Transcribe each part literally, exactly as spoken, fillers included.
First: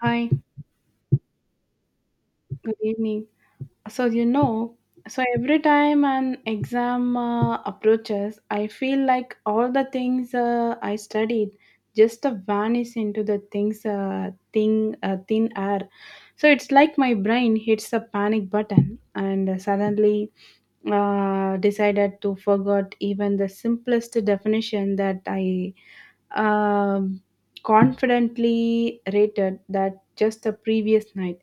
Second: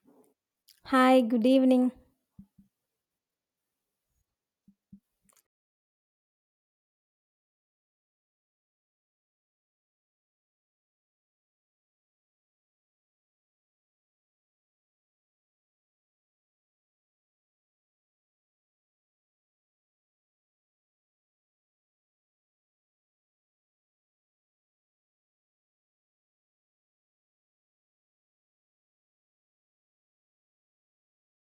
Hi, Hi, good evening. good evening. So, you know, so every time an exam uh, approaches, I feel like all the things uh, I studied just uh, vanish into the things uh, thing uh, thin air. So it's like my brain hits a panic button and suddenly uh, decided to forget even the simplest definition that I um confidently rated that just the previous night.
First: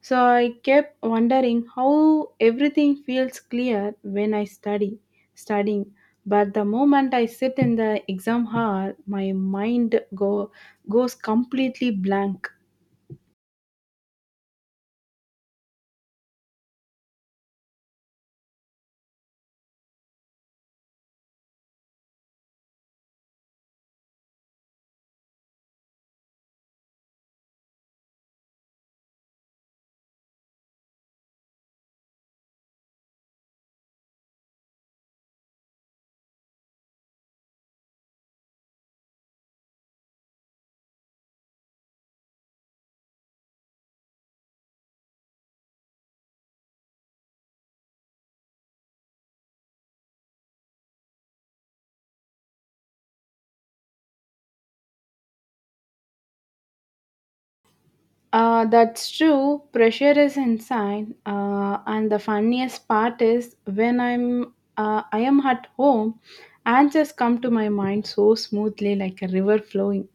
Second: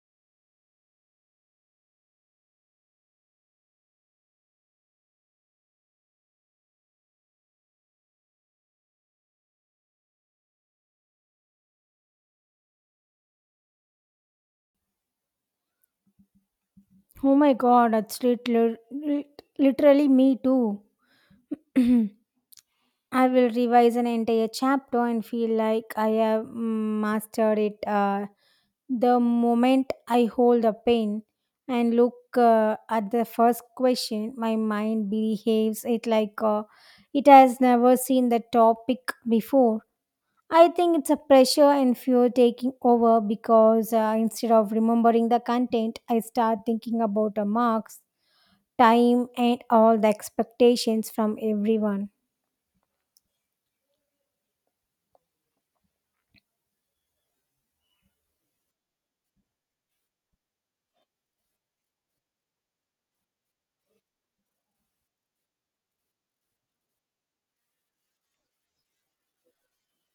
So I kept wondering how everything feels clear when I study, studying. But the moment I sit in the exam hall, my mind go, goes completely blank. Oh my god, it's lit- lit- literally me too. I will revise an entire chapter and feel like I have mm, mastered it uh, The moment I hold a pen and look uh, at the first question, my mind behaves it like uh, it has never seen the topic before. I think it's a pressure and fear taking over because uh, instead of remembering the content, I start thinking about the marks, time, and all the expectations from everyone. Uh, that's true. Pressure is inside, uh, and the funniest part is when I'm uh, I am at home, answers come to my mind so smoothly, like a river flowing.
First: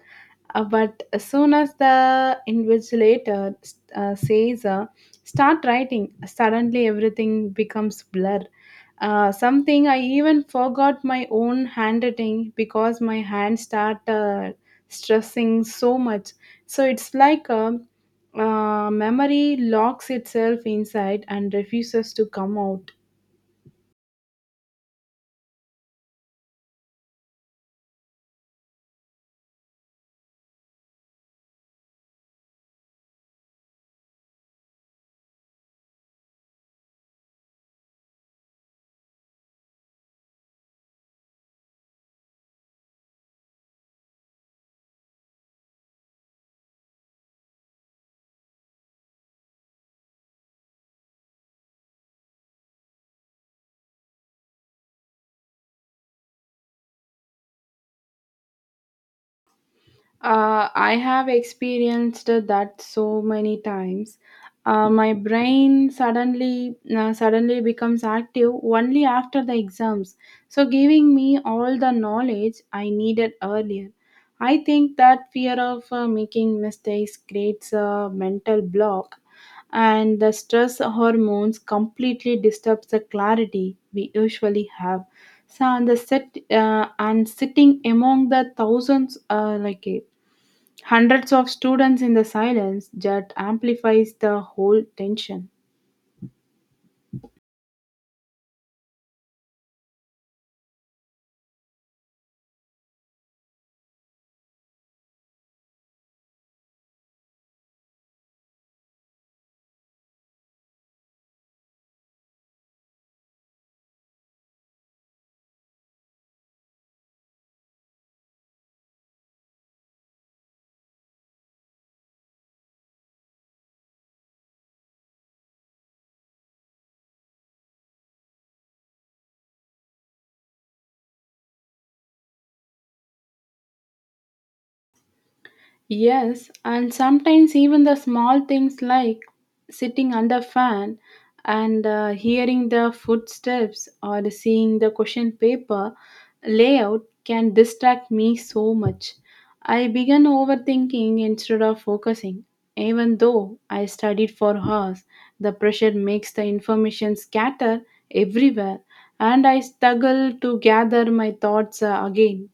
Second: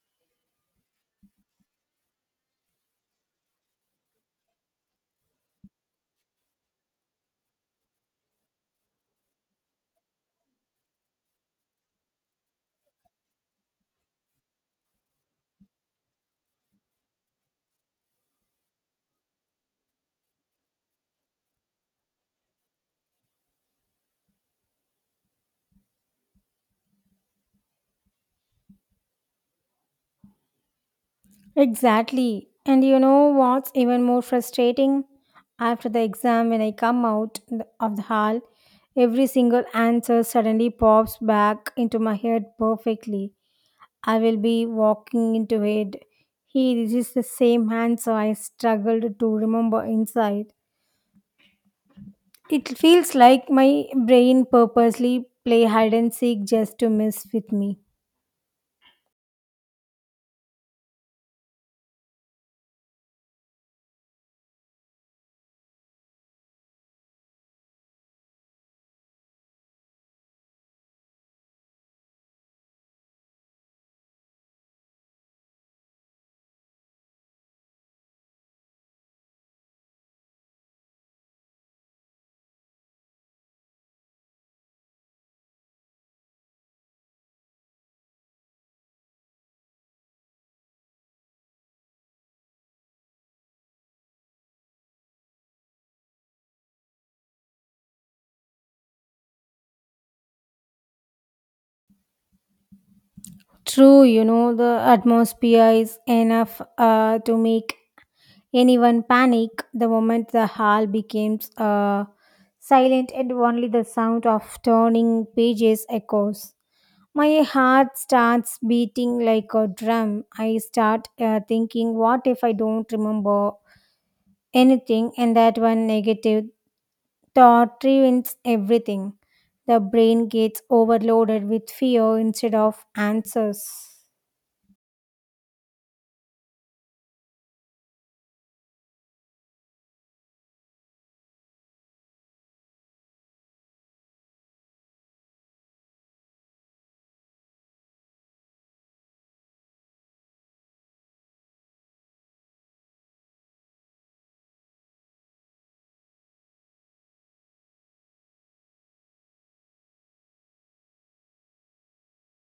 Uh, but as soon as the invigilator uh, says, uh, start writing, suddenly everything becomes blur. Uh, something I even forgot my own handwriting because my hand start uh, stressing so much. So it's like a, uh, memory locks itself inside and refuses to come out. Exactly. And you know what's even more frustrating? After the exam, when I come out th- of the hall, every single answer suddenly pops back into my head perfectly. I will be walking into it. He is the same answer I struggled to remember inside. It feels like my brain purposely play hide and seek just to mess with me. Uh, I have experienced that so many times. Uh, my brain suddenly uh, suddenly becomes active only after the exams, so giving me all the knowledge I needed earlier. I think that fear of uh, making mistakes creates a mental block, and the stress hormones completely disturbs the clarity we usually have. So, and the sit uh, and sitting among the thousands, uh, like hundreds of students in the silence that amplifies the whole tension. True, you know, the atmosphere is enough uh, to make anyone panic the moment the hall becomes uh, silent and only the sound of turning pages echoes. My heart starts beating like a drum. I start uh, thinking, what if I don't remember anything? And that one negative thought ruins everything. The brain gets overloaded with fear instead of answers. Yes, and sometimes even the small things like sitting under fan and uh, hearing the footsteps or seeing the question paper layout can distract me so much. I began overthinking instead of focusing. Even though I studied for hours, the pressure makes the information scatter everywhere and I struggle to gather my thoughts uh, again.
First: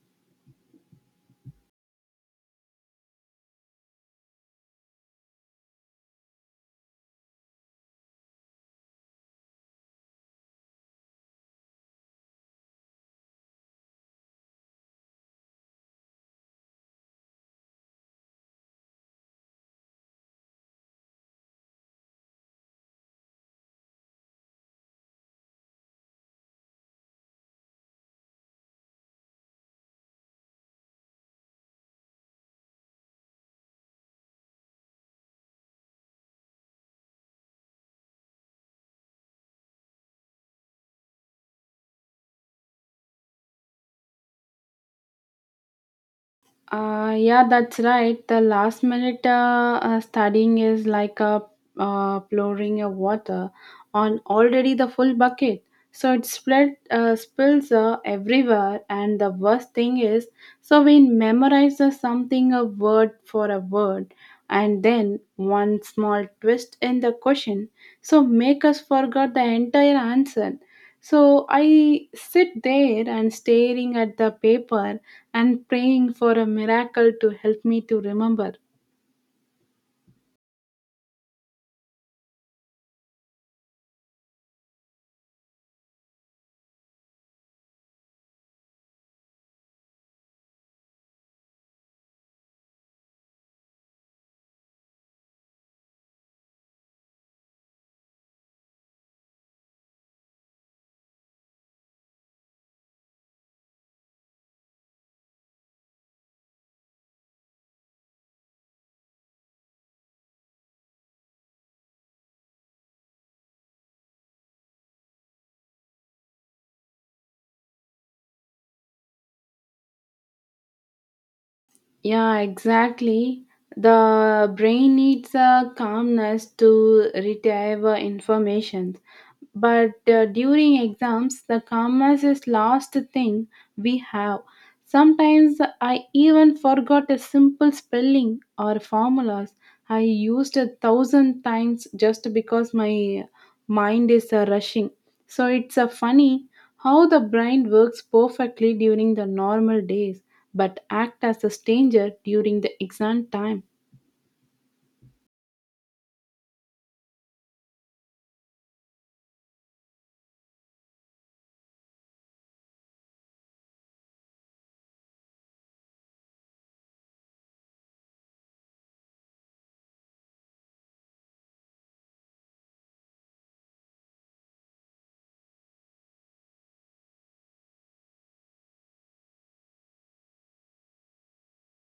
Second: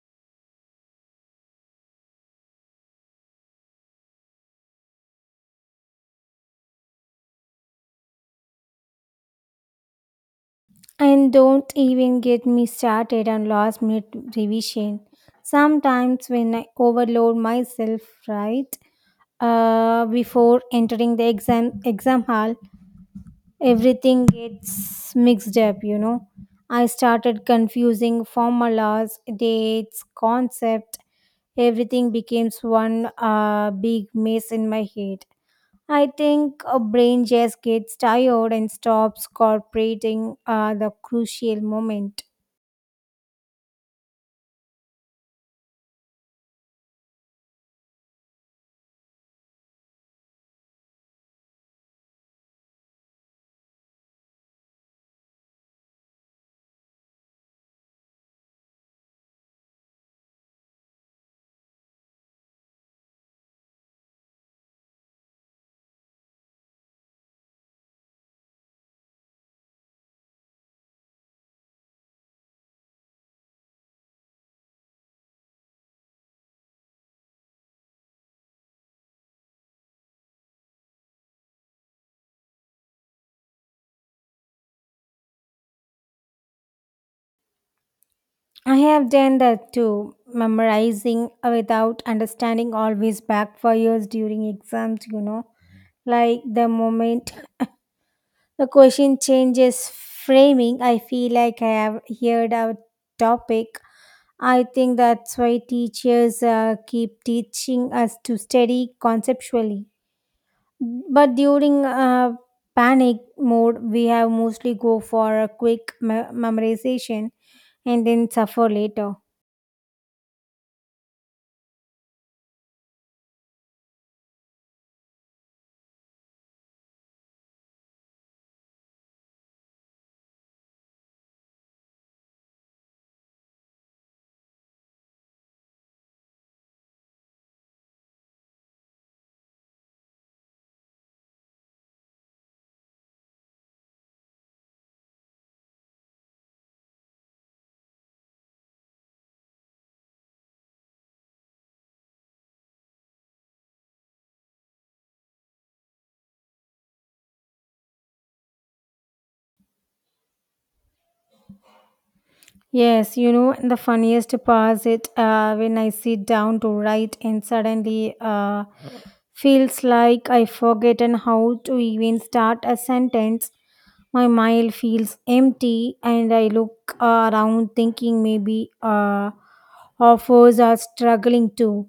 And don't even get me started on last minute revision. Sometimes when I overload myself, right? Uh, before entering the exam exam hall, everything gets mixed up, you know. I started confusing formulas, dates, concept. Everything becomes one uh, big mess in my head. I think a brain just gets tired and stops cooperating uh, the crucial moment. Uh, yeah, that's right. The last minute uh, uh, studying is like a uh, pouring of water on already the full bucket. So it spread, uh, spills uh, everywhere, and the worst thing is, so we memorize uh, something a word for a word, and then one small twist in the question, so make us forget the entire answer. So I sit there and staring at the paper and praying for a miracle to help me to remember. I have done that too. Memorizing without understanding always backfires during exams, you know. Like the moment the question changes framing. I feel like I have heard our topic. I think that's why teachers uh, keep teaching us to study conceptually. But during uh, panic mode, we have mostly go for a quick me- memorization and then suffer later. Yeah, exactly. The brain needs a calmness to retrieve uh, information. But uh, during exams the calmness is last thing we have. Sometimes I even forgot a simple spelling or formulas I used a thousand times just because my mind is uh, rushing. So it's uh, funny how the brain works perfectly during the normal days but act as a stranger during the exam time. Yes, you know, and the funniest part is uh, when I sit down to write and suddenly uh, feels like I forgotten how to even start a sentence. My mind feels empty, and I look uh, around thinking maybe uh, authors are struggling too.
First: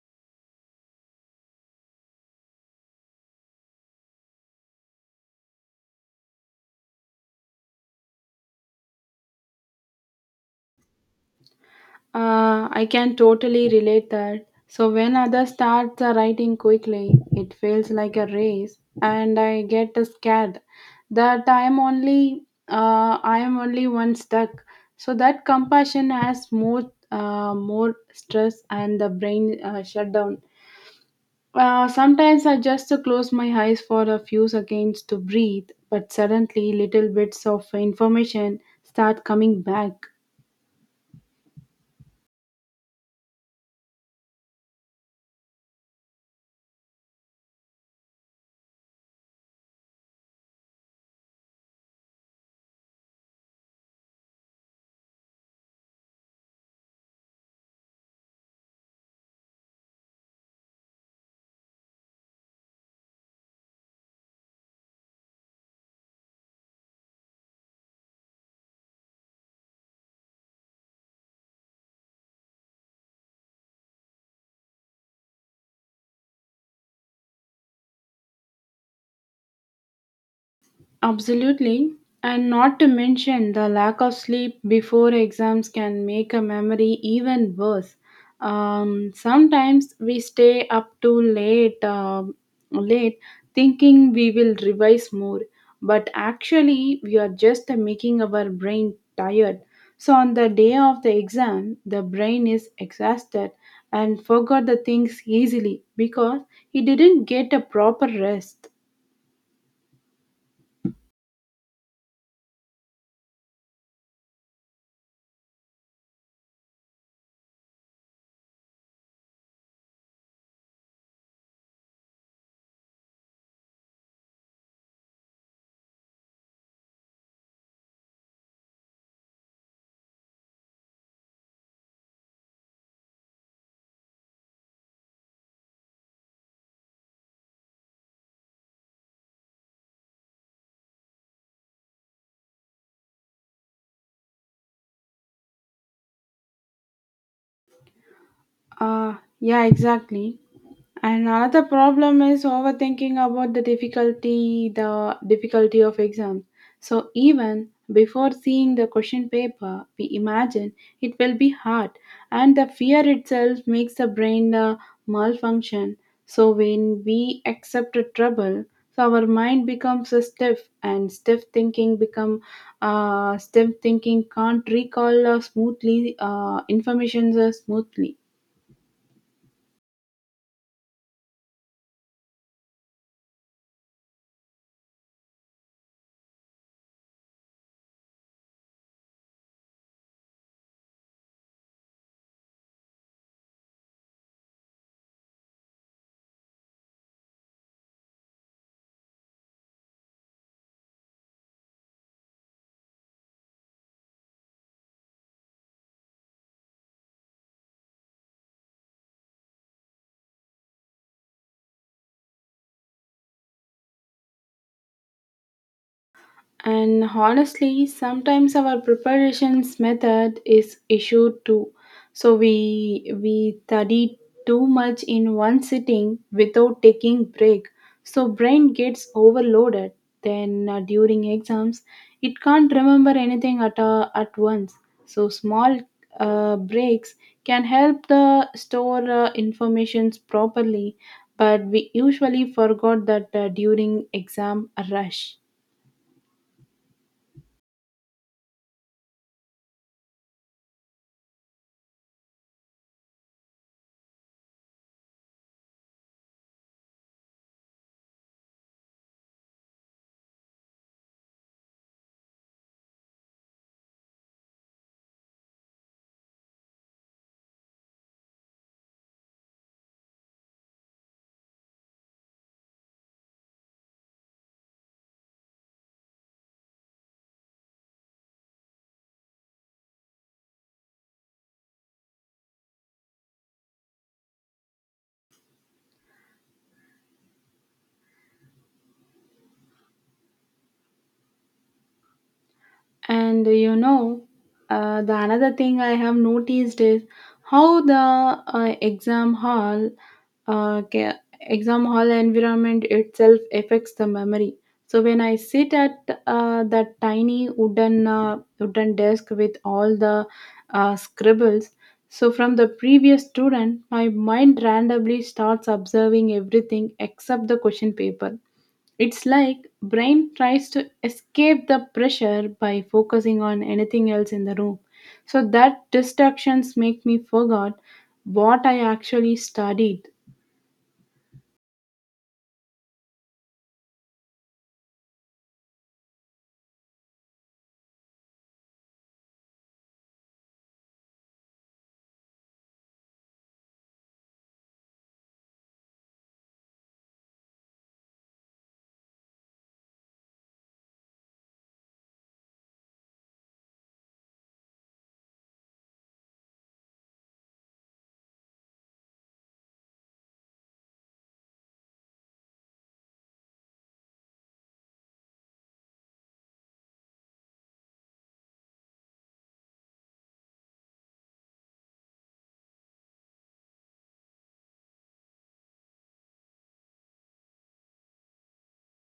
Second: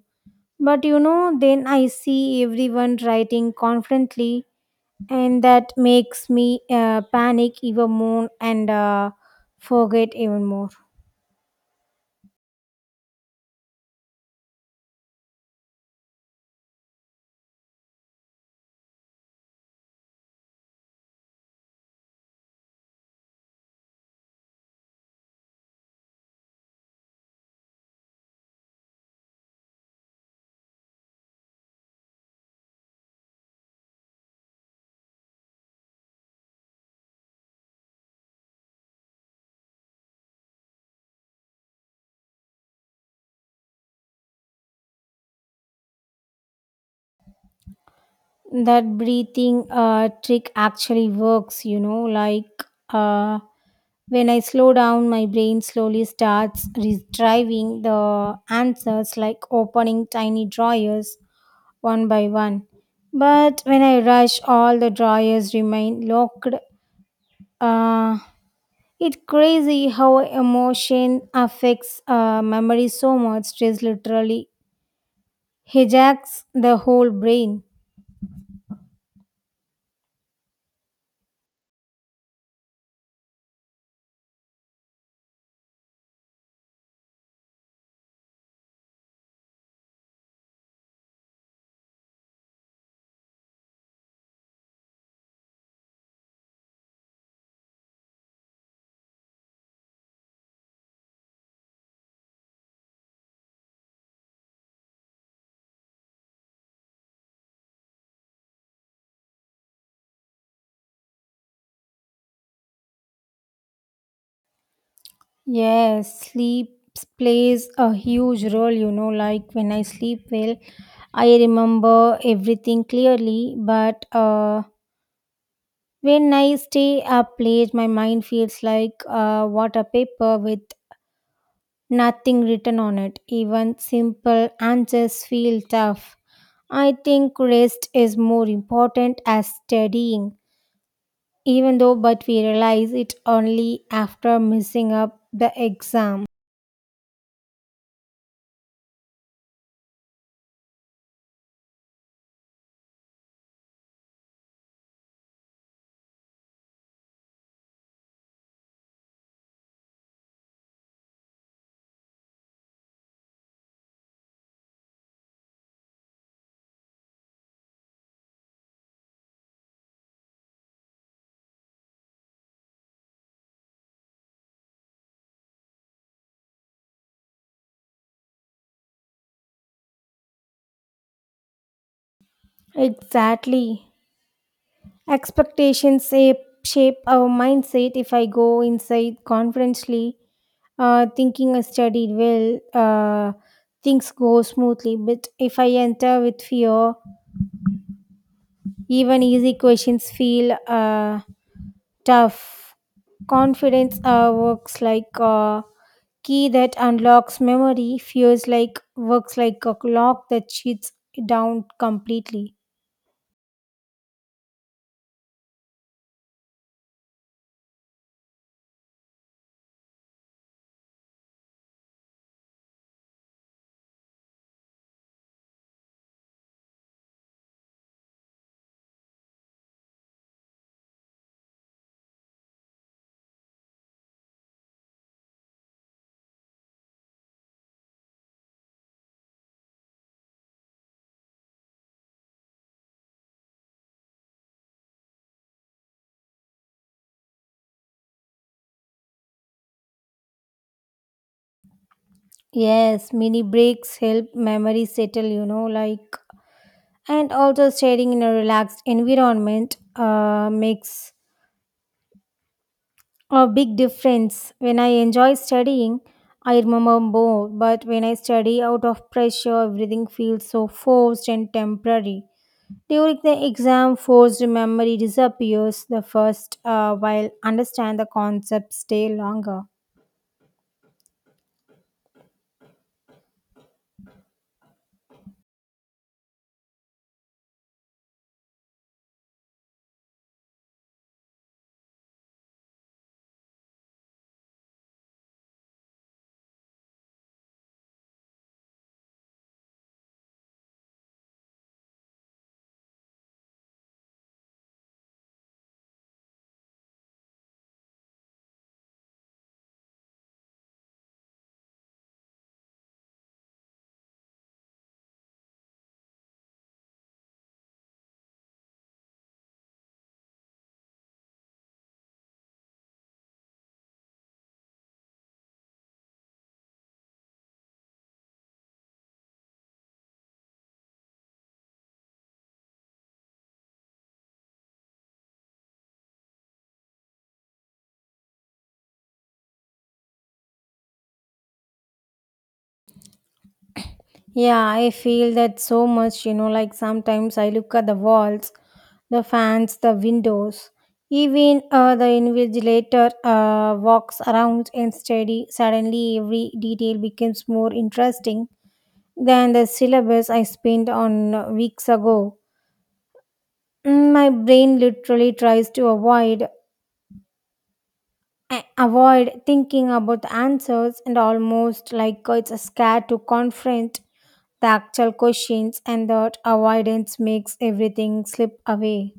But you know, then I see everyone writing confidently, and that makes me uh, panic even more and uh, forget even more. Uh, I can totally relate that. So when others start uh, writing quickly, it feels like a race, and I get scared that I am only uh, I am only one stuck. So that compassion has more uh, more stress, and the brain uh, shut down. Uh, sometimes I just uh, close my eyes for a few seconds to breathe, but suddenly little bits of information start coming back. That breathing uh, trick actually works, you know, like uh, when I slow down, my brain slowly starts retrieving the answers like opening tiny drawers one by one. But when I rush, all the drawers remain locked. uh, it's crazy how emotion affects uh, memory so much. Stress literally hijacks the whole brain. Absolutely. And not to mention the lack of sleep before exams can make a memory even worse. Um, sometimes we stay up too late, um late thinking we will revise more, but actually we are just making our brain tired. So on the day of the exam, the brain is exhausted and forgot the things easily because he didn't get a proper rest. Yes, sleep plays a huge role, you know, like when I sleep well, I remember everything clearly, but uh, when I stay up late, my mind feels like uh, water paper with nothing written on it. Even simple answers feel tough. I think rest is more important as studying, even though, but we realize it only after missing up the exam. Uh, yeah, exactly. And another problem is overthinking about the difficulty, the difficulty of exam. So even before seeing the question paper, we imagine it will be hard, and the fear itself makes the brain uh, malfunction. So when we accept a trouble, so our mind becomes uh, stiff, and stiff thinking become uh, stiff thinking can't recall uh, smoothly uh, information uh, smoothly. Exactly. Expectations shape, Shape our mindset. If I go inside confidently, uh, thinking I studied well, uh, things go smoothly. But if I enter with fear, even easy questions feel uh, tough. Confidence uh, works like a key that unlocks memory. Fears like works like a lock that shuts down completely. And honestly, sometimes our preparations method is issue too. So we we study too much in one sitting without taking break. So brain gets overloaded. Then uh, during exams, it can't remember anything at a, at once. So small uh, breaks can help the store uh, informations properly. But we usually forgot that uh, during exam rush. Yes, mini breaks help memory settle. You know, like and also staying in a relaxed environment uh, makes a big difference. When I enjoy studying, I remember more. But when I study out of pressure, everything feels so forced and temporary. During the exam, forced memory disappears the first uh, while understand the concepts stay longer. And uh, you know, uh, the another thing I have noticed is how the uh, exam hall, uh, ca- exam hall environment itself affects the memory. So when I sit at uh, that tiny wooden uh, wooden desk with all the uh, scribbles, so from the previous student, my mind randomly starts observing everything except the question paper. It's like brain tries to escape the pressure by focusing on anything else in the room. So that distractions make me forget what I actually studied. Yeah, I feel that so much, you know, like sometimes I look at the walls, the fans, the windows, even uh, the invigilator uh, walks around and steady. Suddenly, every detail becomes more interesting than the syllabus I spent on uh, weeks ago. Mm, My brain literally tries to avoid I avoid thinking about the answers, and almost like it's a scare to confront the actual questions, and that avoidance makes everything slip away.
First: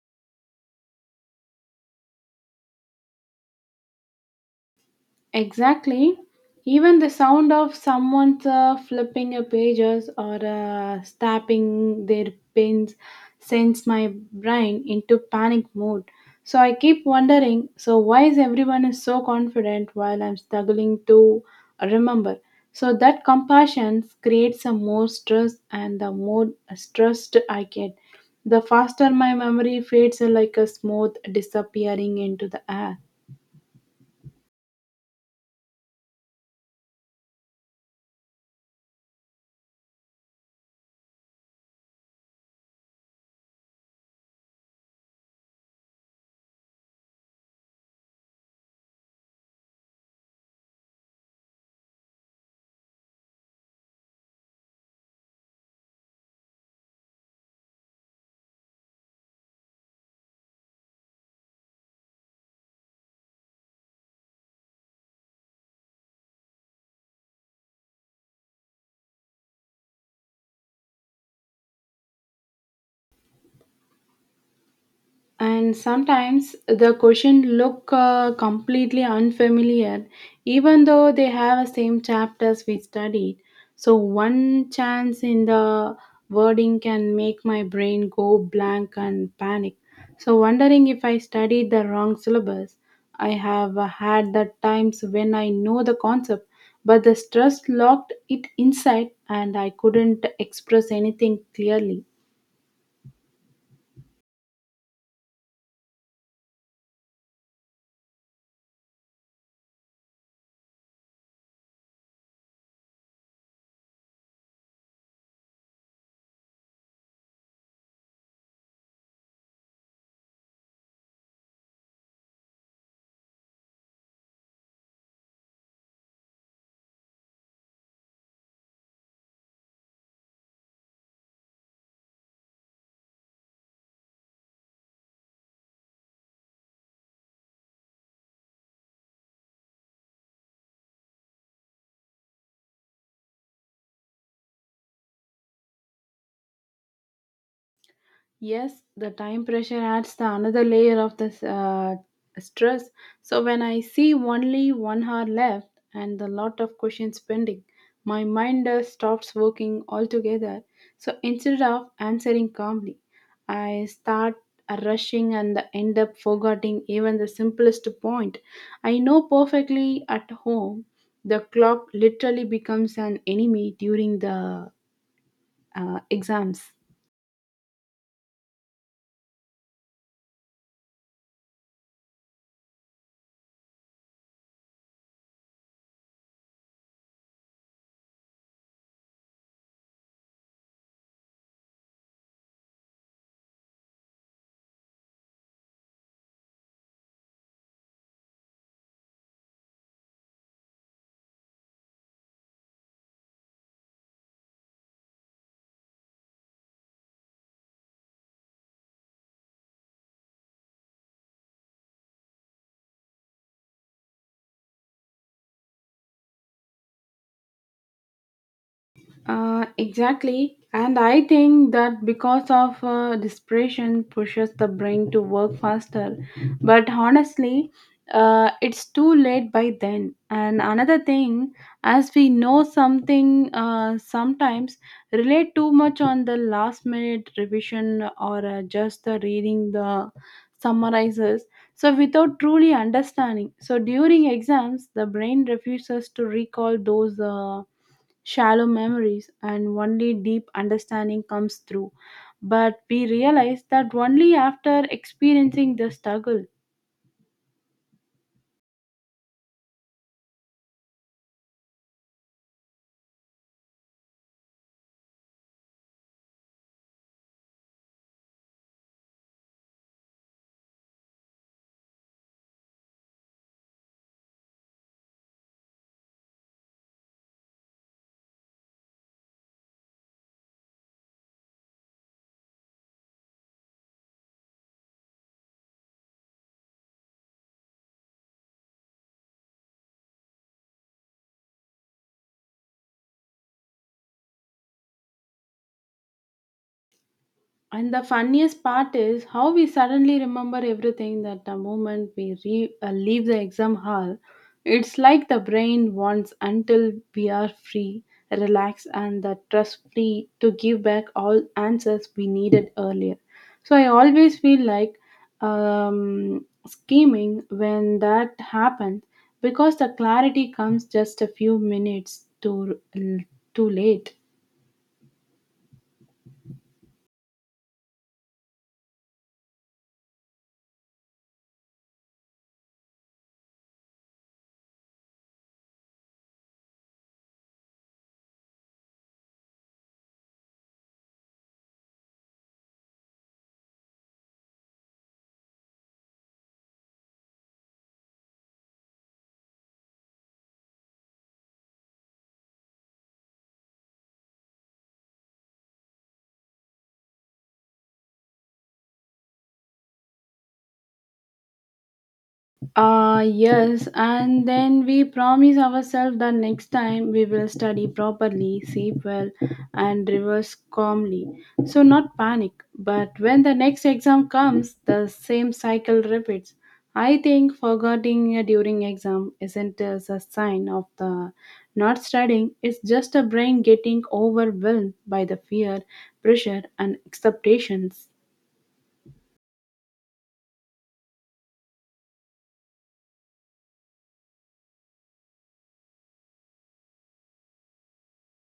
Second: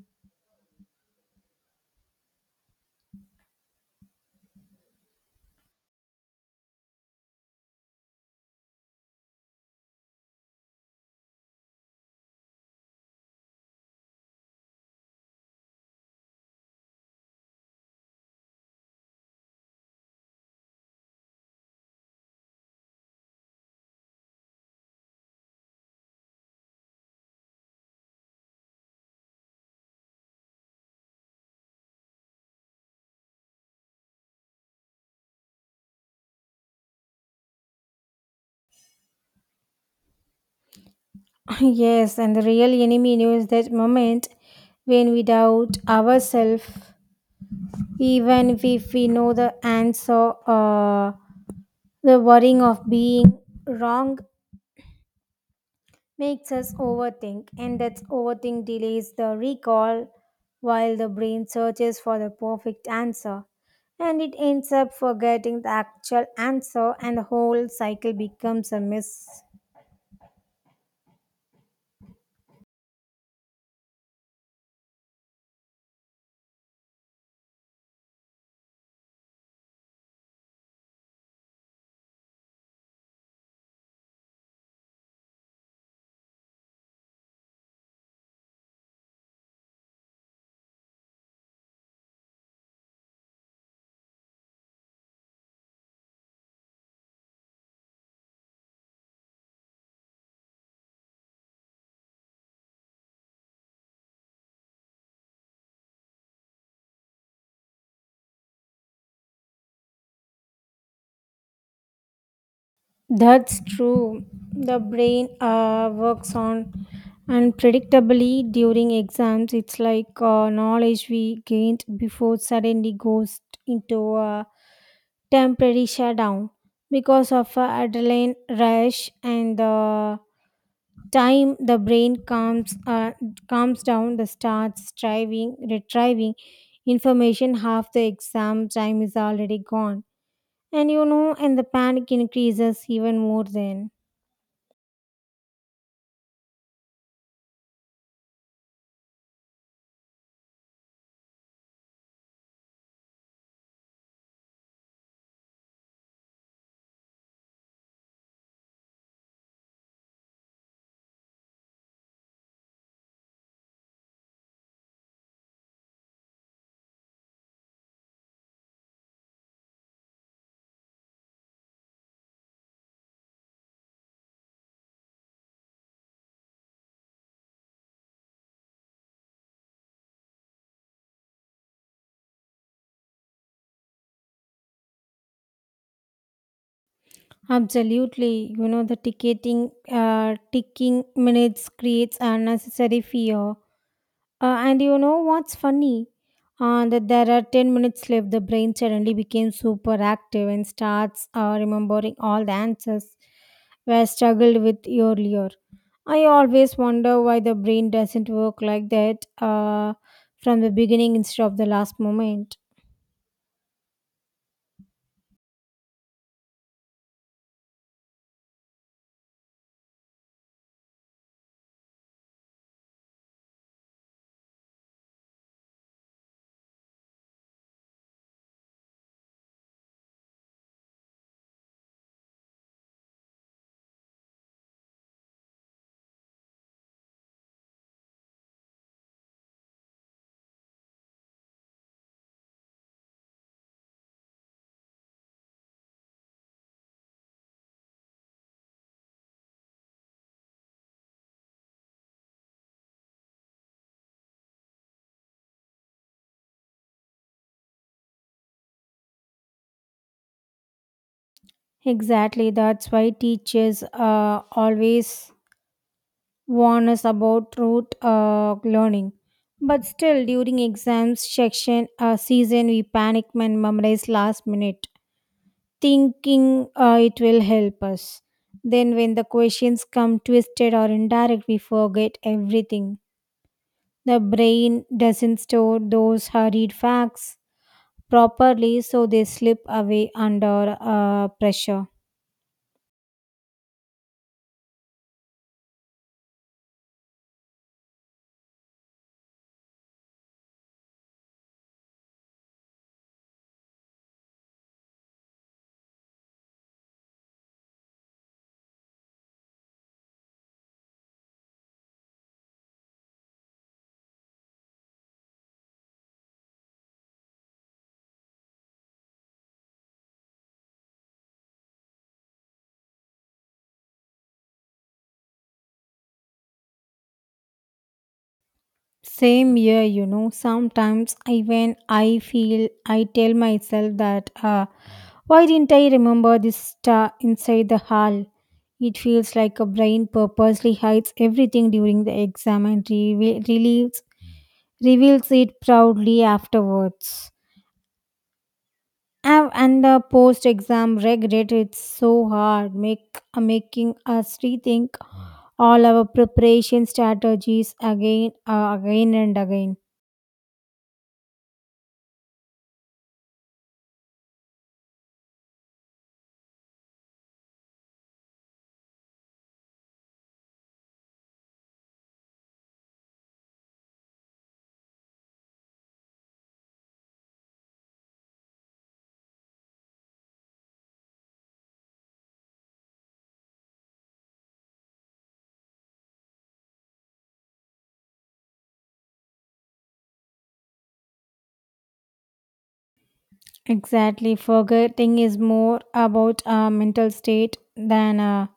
Exactly. Even the sound of someone uh, flipping a pages or uh, stabbing their pins sends my brain into panic mode. So I keep wondering, so why is everyone is so confident while I'm struggling to remember? So that compassion creates a more stress and the more stressed I get, the faster my memory fades uh, like a smooth disappearing into the air. Yes, and the real enemy knows that moment when we doubt ourselves, even if we know the answer, uh, the worrying of being wrong makes us overthink, and that overthink delays the recall while the brain searches for the perfect answer. And it ends up forgetting the actual answer, and the whole cycle becomes a mess. And sometimes the question look uh, completely unfamiliar even though they have the same chapters we studied. So one chance in the wording can make my brain go blank and panic, so wondering if I studied the wrong syllabus. I have uh, had the times when I know the concept but the stress locked it inside and I couldn't express anything clearly. That's true. The brain uh, works on unpredictably during exams. It's like uh, knowledge we gained before suddenly goes into a temporary shutdown because of a adrenaline rush, and the time the brain calms uh, calms down, the starts striving retrieving information, half the exam time is already gone, and you know, and the panic increases even more then. Yes, the time pressure adds the another layer of this uh, stress. So when I see only one hour left and the lot of questions pending, my mind uh, stops working altogether. So instead of answering calmly, I start uh, rushing and end up forgetting even the simplest point. I know perfectly at home, the clock literally becomes an enemy during the uh, exams. Absolutely, you know, the ticketing, uh, ticking minutes creates unnecessary fear. Uh, and you know what's funny? Uh, that there are ten minutes left, the brain suddenly became super active and starts uh, remembering all the answers were struggled with earlier. I always wonder why the brain doesn't work like that uh, from the beginning instead of the last moment. Uh, exactly. And I think that because of uh, desperation pushes the brain to work faster. But honestly, uh, it's too late by then. And another thing, as we know something, uh, sometimes relate too much on the last minute revision or uh, just the reading the summarizes. So without truly understanding. So during exams, the brain refuses to recall those Uh, shallow memories, and only deep understanding comes through. But we realize that only after experiencing the struggle. Exactly, that's why teachers uh, always warn us about rote uh, learning. But still, during exams section uh, season, we panic and memorize last minute, thinking uh, it will help us. Then, when the questions come twisted or indirect, we forget everything. The brain doesn't store those hurried facts properly, so they slip away under uh, pressure. And the funniest part is how we suddenly remember everything that the moment we re- uh, leave the exam hall. It's like the brain wants until we are free, relaxed, and the trust free to give back all answers we needed earlier. So I always feel like um, scheming when that happens because the clarity comes just a few minutes too, too late. Same year, you know, sometimes even I feel I tell myself that. Uh, Why didn't I remember this star inside the hall? It feels like a brain purposely hides everything during the exam and reveal- reveals, reveals it proudly afterwards. Av- And the post-exam regret it's so hard, make uh, making us rethink all our preparation strategies again, uh, again and again. Uh, yes, and then we promise ourselves that next time we will study properly, sleep well, and reverse calmly. So, not panic, but when the next exam comes, the same cycle repeats. I think forgetting during exam isn't as a sign of the not studying, it's just a brain getting overwhelmed by the fear, pressure, and expectations. Exactly. Forgetting is more about a mental state than a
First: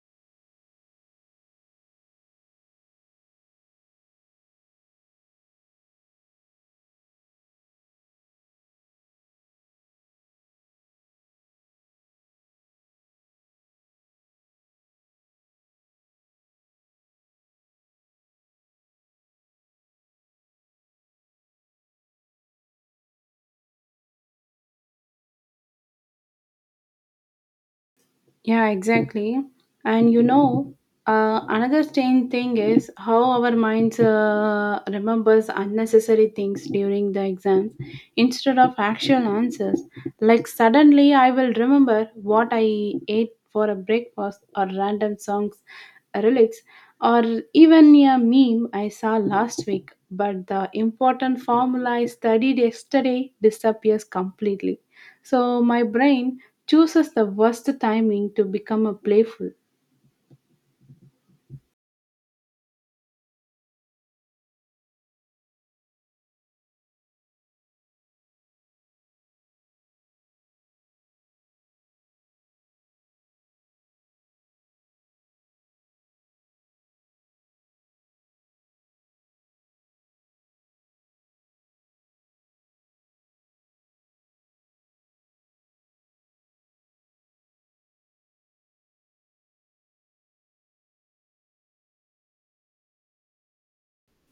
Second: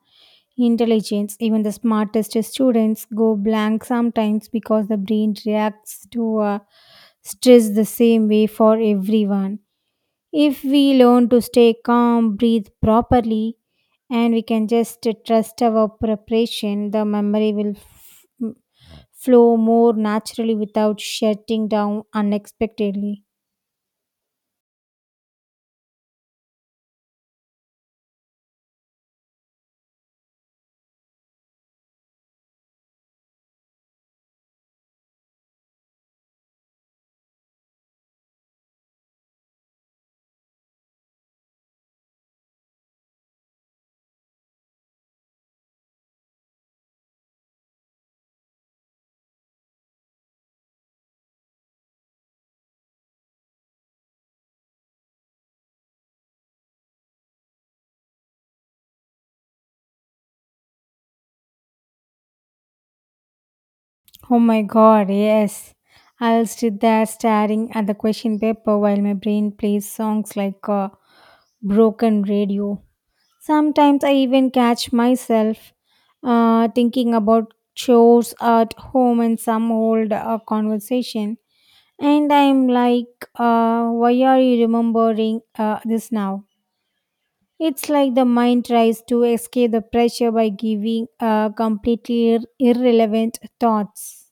intelligence. Even the smartest students go blank sometimes because the brain reacts to uh, stress the same way for everyone. If we learn to stay calm, breathe properly, and we can just trust our preparation, the memory will f- flow more naturally without shutting down unexpectedly. Yeah, exactly. And you know, uh, another strange thing is how our minds uh, remembers unnecessary things during the exams instead of actual answers. Like suddenly, I will remember what I ate for a breakfast or random songs lyrics or even a meme I saw last week. But the important formula I studied yesterday disappears completely. So my brain chooses the worst timing to become a playful. Oh my god, yes. I'll sit there staring at the question paper while my brain plays songs like a broken radio. Sometimes I even catch myself uh, thinking about chores at home and some old uh, conversation. And I'm like, uh, why are you remembering uh, this now? It's like the mind tries to escape the pressure by giving uh, completely ir- irrelevant thoughts.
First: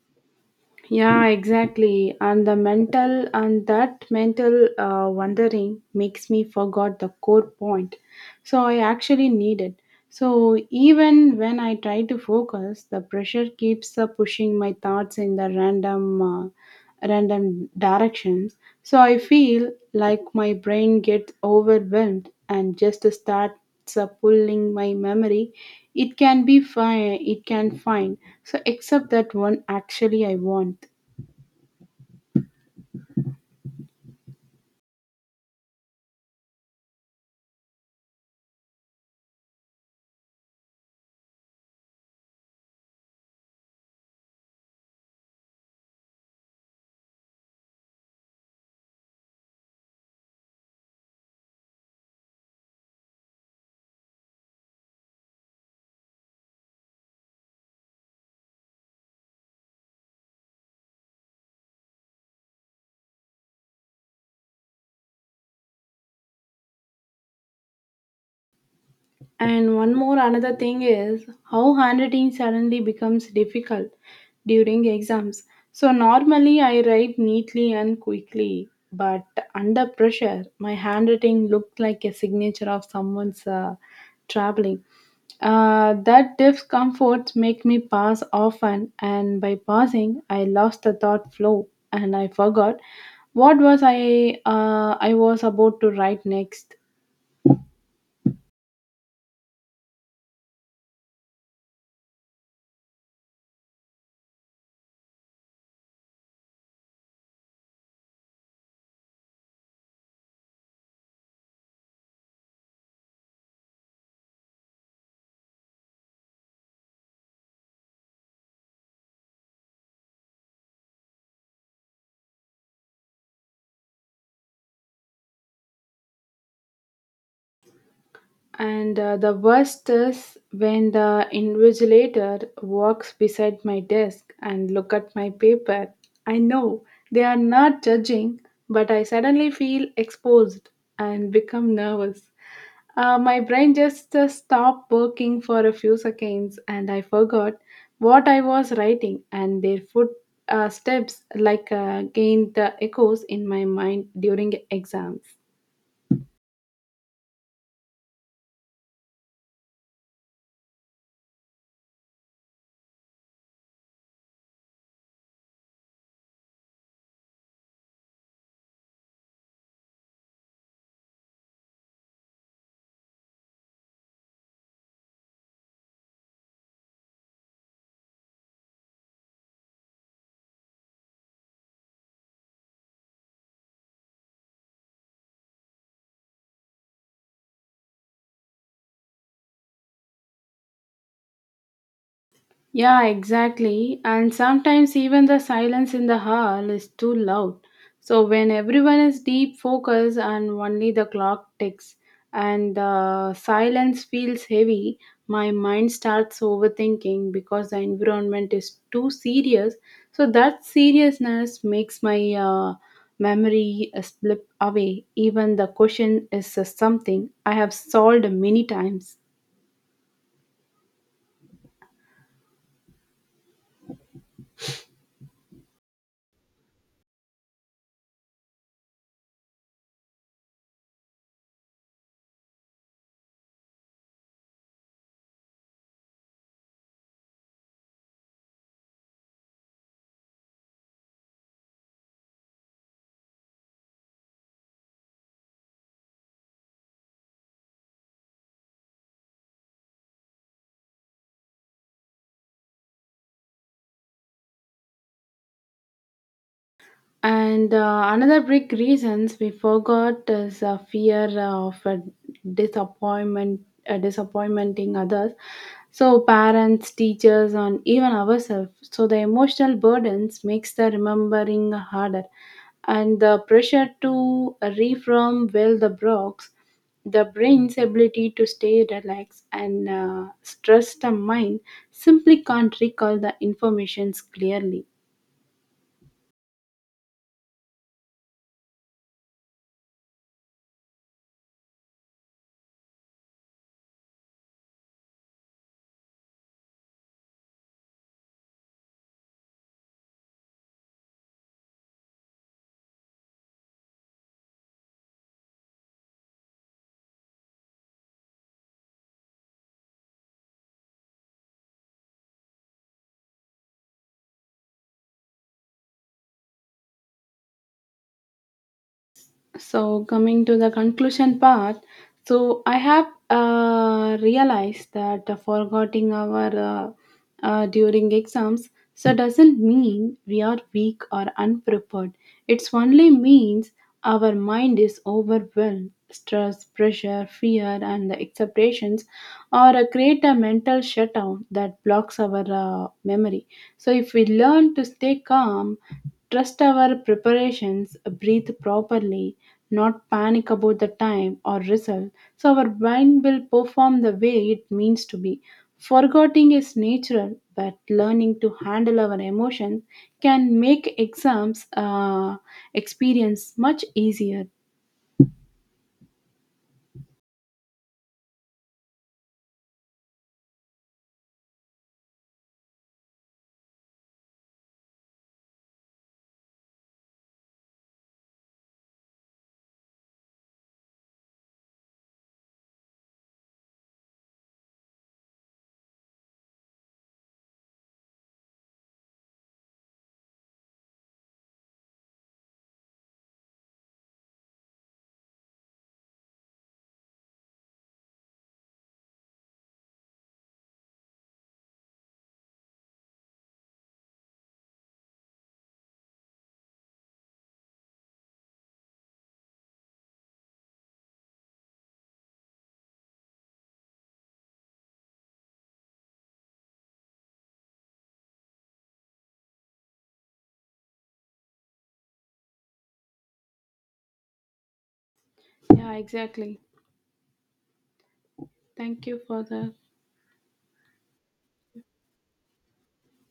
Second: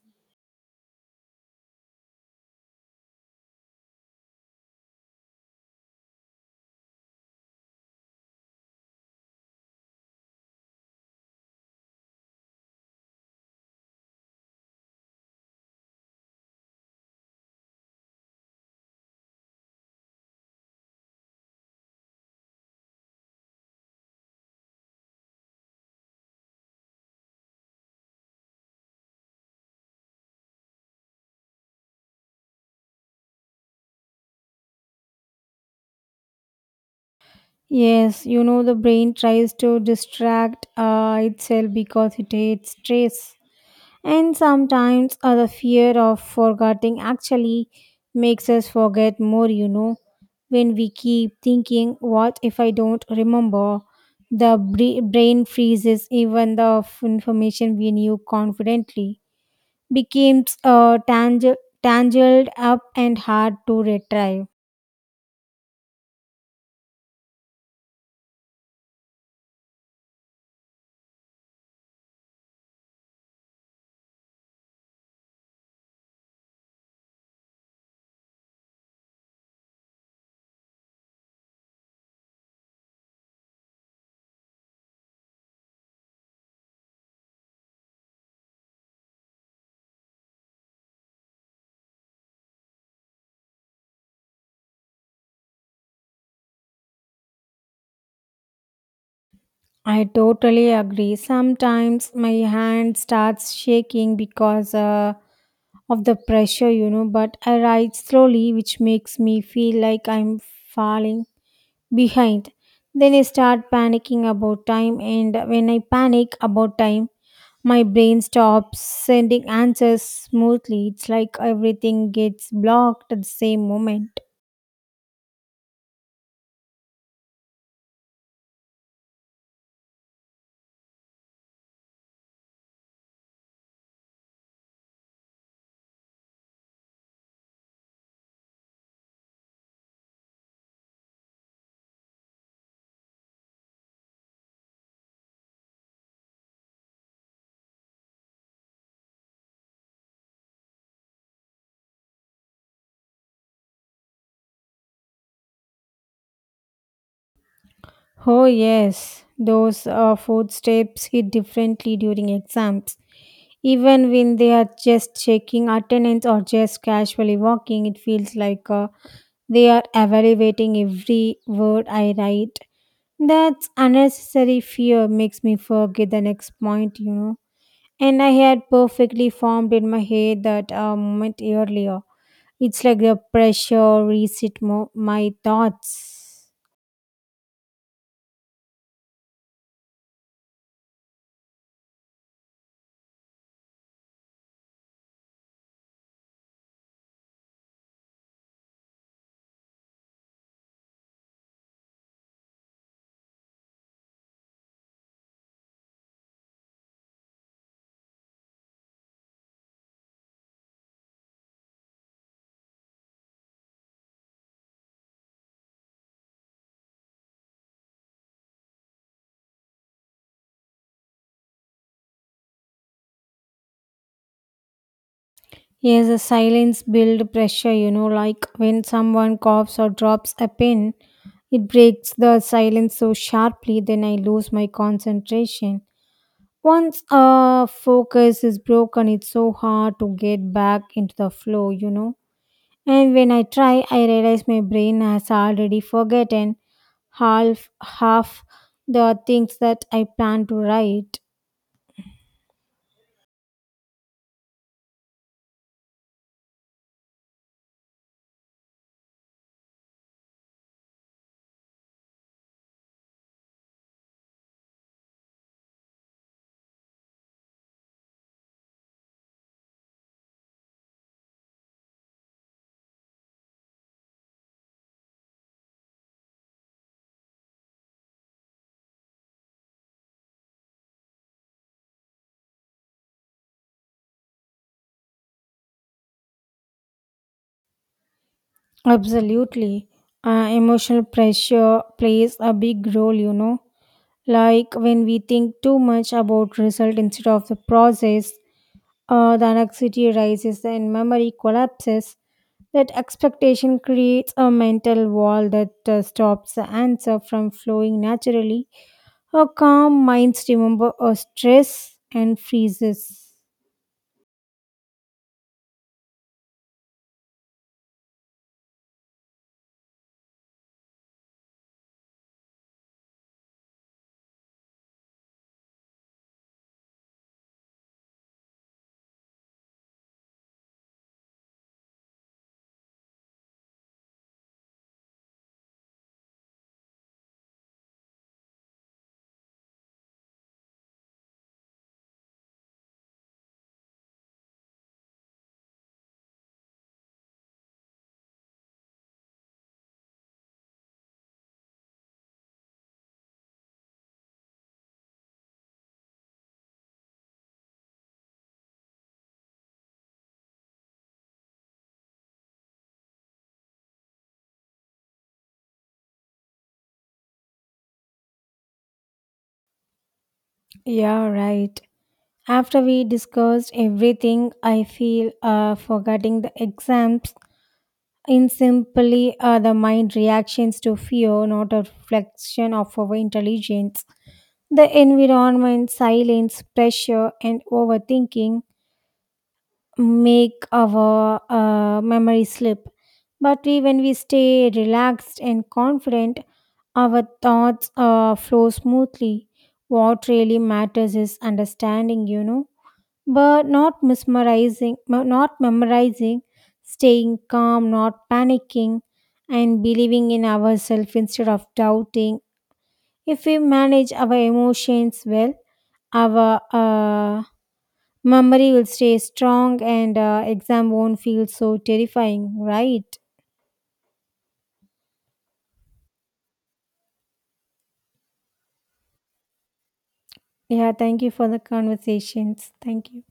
Yeah, exactly. And the mental and that mental uh, wandering makes me forgot the core point. So I actually need it. So even when I try to focus, the pressure keeps uh, pushing my thoughts in the random, uh, random directions. So I feel like my brain gets overwhelmed and just starts uh, pulling my memory. It can be fine. It can find. So except that one actually I want. Yes, you know, the brain tries to distract uh, itself because it hates stress. And sometimes uh, the fear of forgetting actually makes us forget more, you know. When we keep thinking, what if I don't remember? The bra- brain freezes even the f- information we knew confidently, becomes uh, tangle- tangled up and hard to retrieve. And one more another thing is how handwriting suddenly becomes difficult during exams. So normally I write neatly and quickly, but under pressure, my handwriting looked like a signature of someone's uh, traveling. Uh, that discomfort make me pass often, and by passing, I lost the thought flow and I forgot what was I uh, I was about to write next. I totally agree. Sometimes my hand starts shaking because uh, of the pressure, you know, but I write slowly, which makes me feel like I'm falling behind. Then I start panicking about time, and when I panic about time, my brain stops sending answers smoothly. It's like everything gets blocked at the same moment. And uh, the worst is when the invigilator walks beside my desk and look at my paper. I know they are not judging, but I suddenly feel exposed and become nervous. Uh, my brain just uh, stopped working for a few seconds and I forgot what I was writing and their foot uh, steps like uh, gained the echoes in my mind during exams. Oh, yes, those uh, food steps hit differently during exams. Even when they are just checking attendance or just casually walking, it feels like uh, they are evaluating every word I write. That unnecessary fear makes me forget the next point, you know. And I had perfectly formed in my head that uh, moment earlier. It's like the pressure reset mo- my thoughts. Yeah, exactly. And sometimes even the silence in the hall is too loud. So when everyone is deep focused and only the clock ticks and the silence feels heavy, my mind starts overthinking because the environment is too serious. So that seriousness makes my uh, memory uh, slip away. Even the question is uh, something I have solved many times. Yes, the silence build pressure, you know, like when someone coughs or drops a pin, it breaks the silence so sharply, then I lose my concentration. Once a focus is broken, it's so hard to get back into the flow, you know. And when I try, I realize my brain has already forgotten half half the things that I plan to write. And uh, another big reasons we forgot is a fear of uh, disappointment, uh, disappointing others. So parents, teachers, and even ourselves. So the emotional burdens makes the remembering harder, and the pressure to reform well the blocks the brain's ability to stay relaxed and uh, stress the mind simply can't recall the informations clearly. Absolutely. Uh, emotional pressure plays a big role, you know. Like when we think too much about result instead of the process, uh, the anxiety rises and memory collapses. That expectation creates a mental wall that uh, stops the answer from flowing naturally. Our calm minds remember our stress and freezes. So coming to the conclusion part, so I have uh, realized that uh, forgetting our uh, uh, during exams so doesn't mean we are weak or unprepared. It's only means our mind is overwhelmed. Stress, pressure, fear, and the expectations, or uh, create a mental shutdown that blocks our uh, memory. So, if we learn to stay calm, trust our preparations, breathe properly, not panic about the time or result, so our mind will perform the way it means to be. Forgetting is natural, but learning to handle our emotions can make exams uh, experience much easier. Yeah, right. After we discussed everything, I feel uh, forgetting the exams in simply, uh, the mind reactions to fear, not a reflection of our intelligence. The environment, silence, pressure, and overthinking make our uh, memory slip. But we, when we stay relaxed and confident, our thoughts uh, flow smoothly. What really matters is understanding, you know, but not mesmerizing, but not memorizing, staying calm, not panicking, and believing in ourselves instead of doubting. If we manage our emotions well, our uh, memory will stay strong and uh, exam won't feel so terrifying, right? Yeah, exactly. Thank you for the Yeah, thank you for the conversations. Thank you.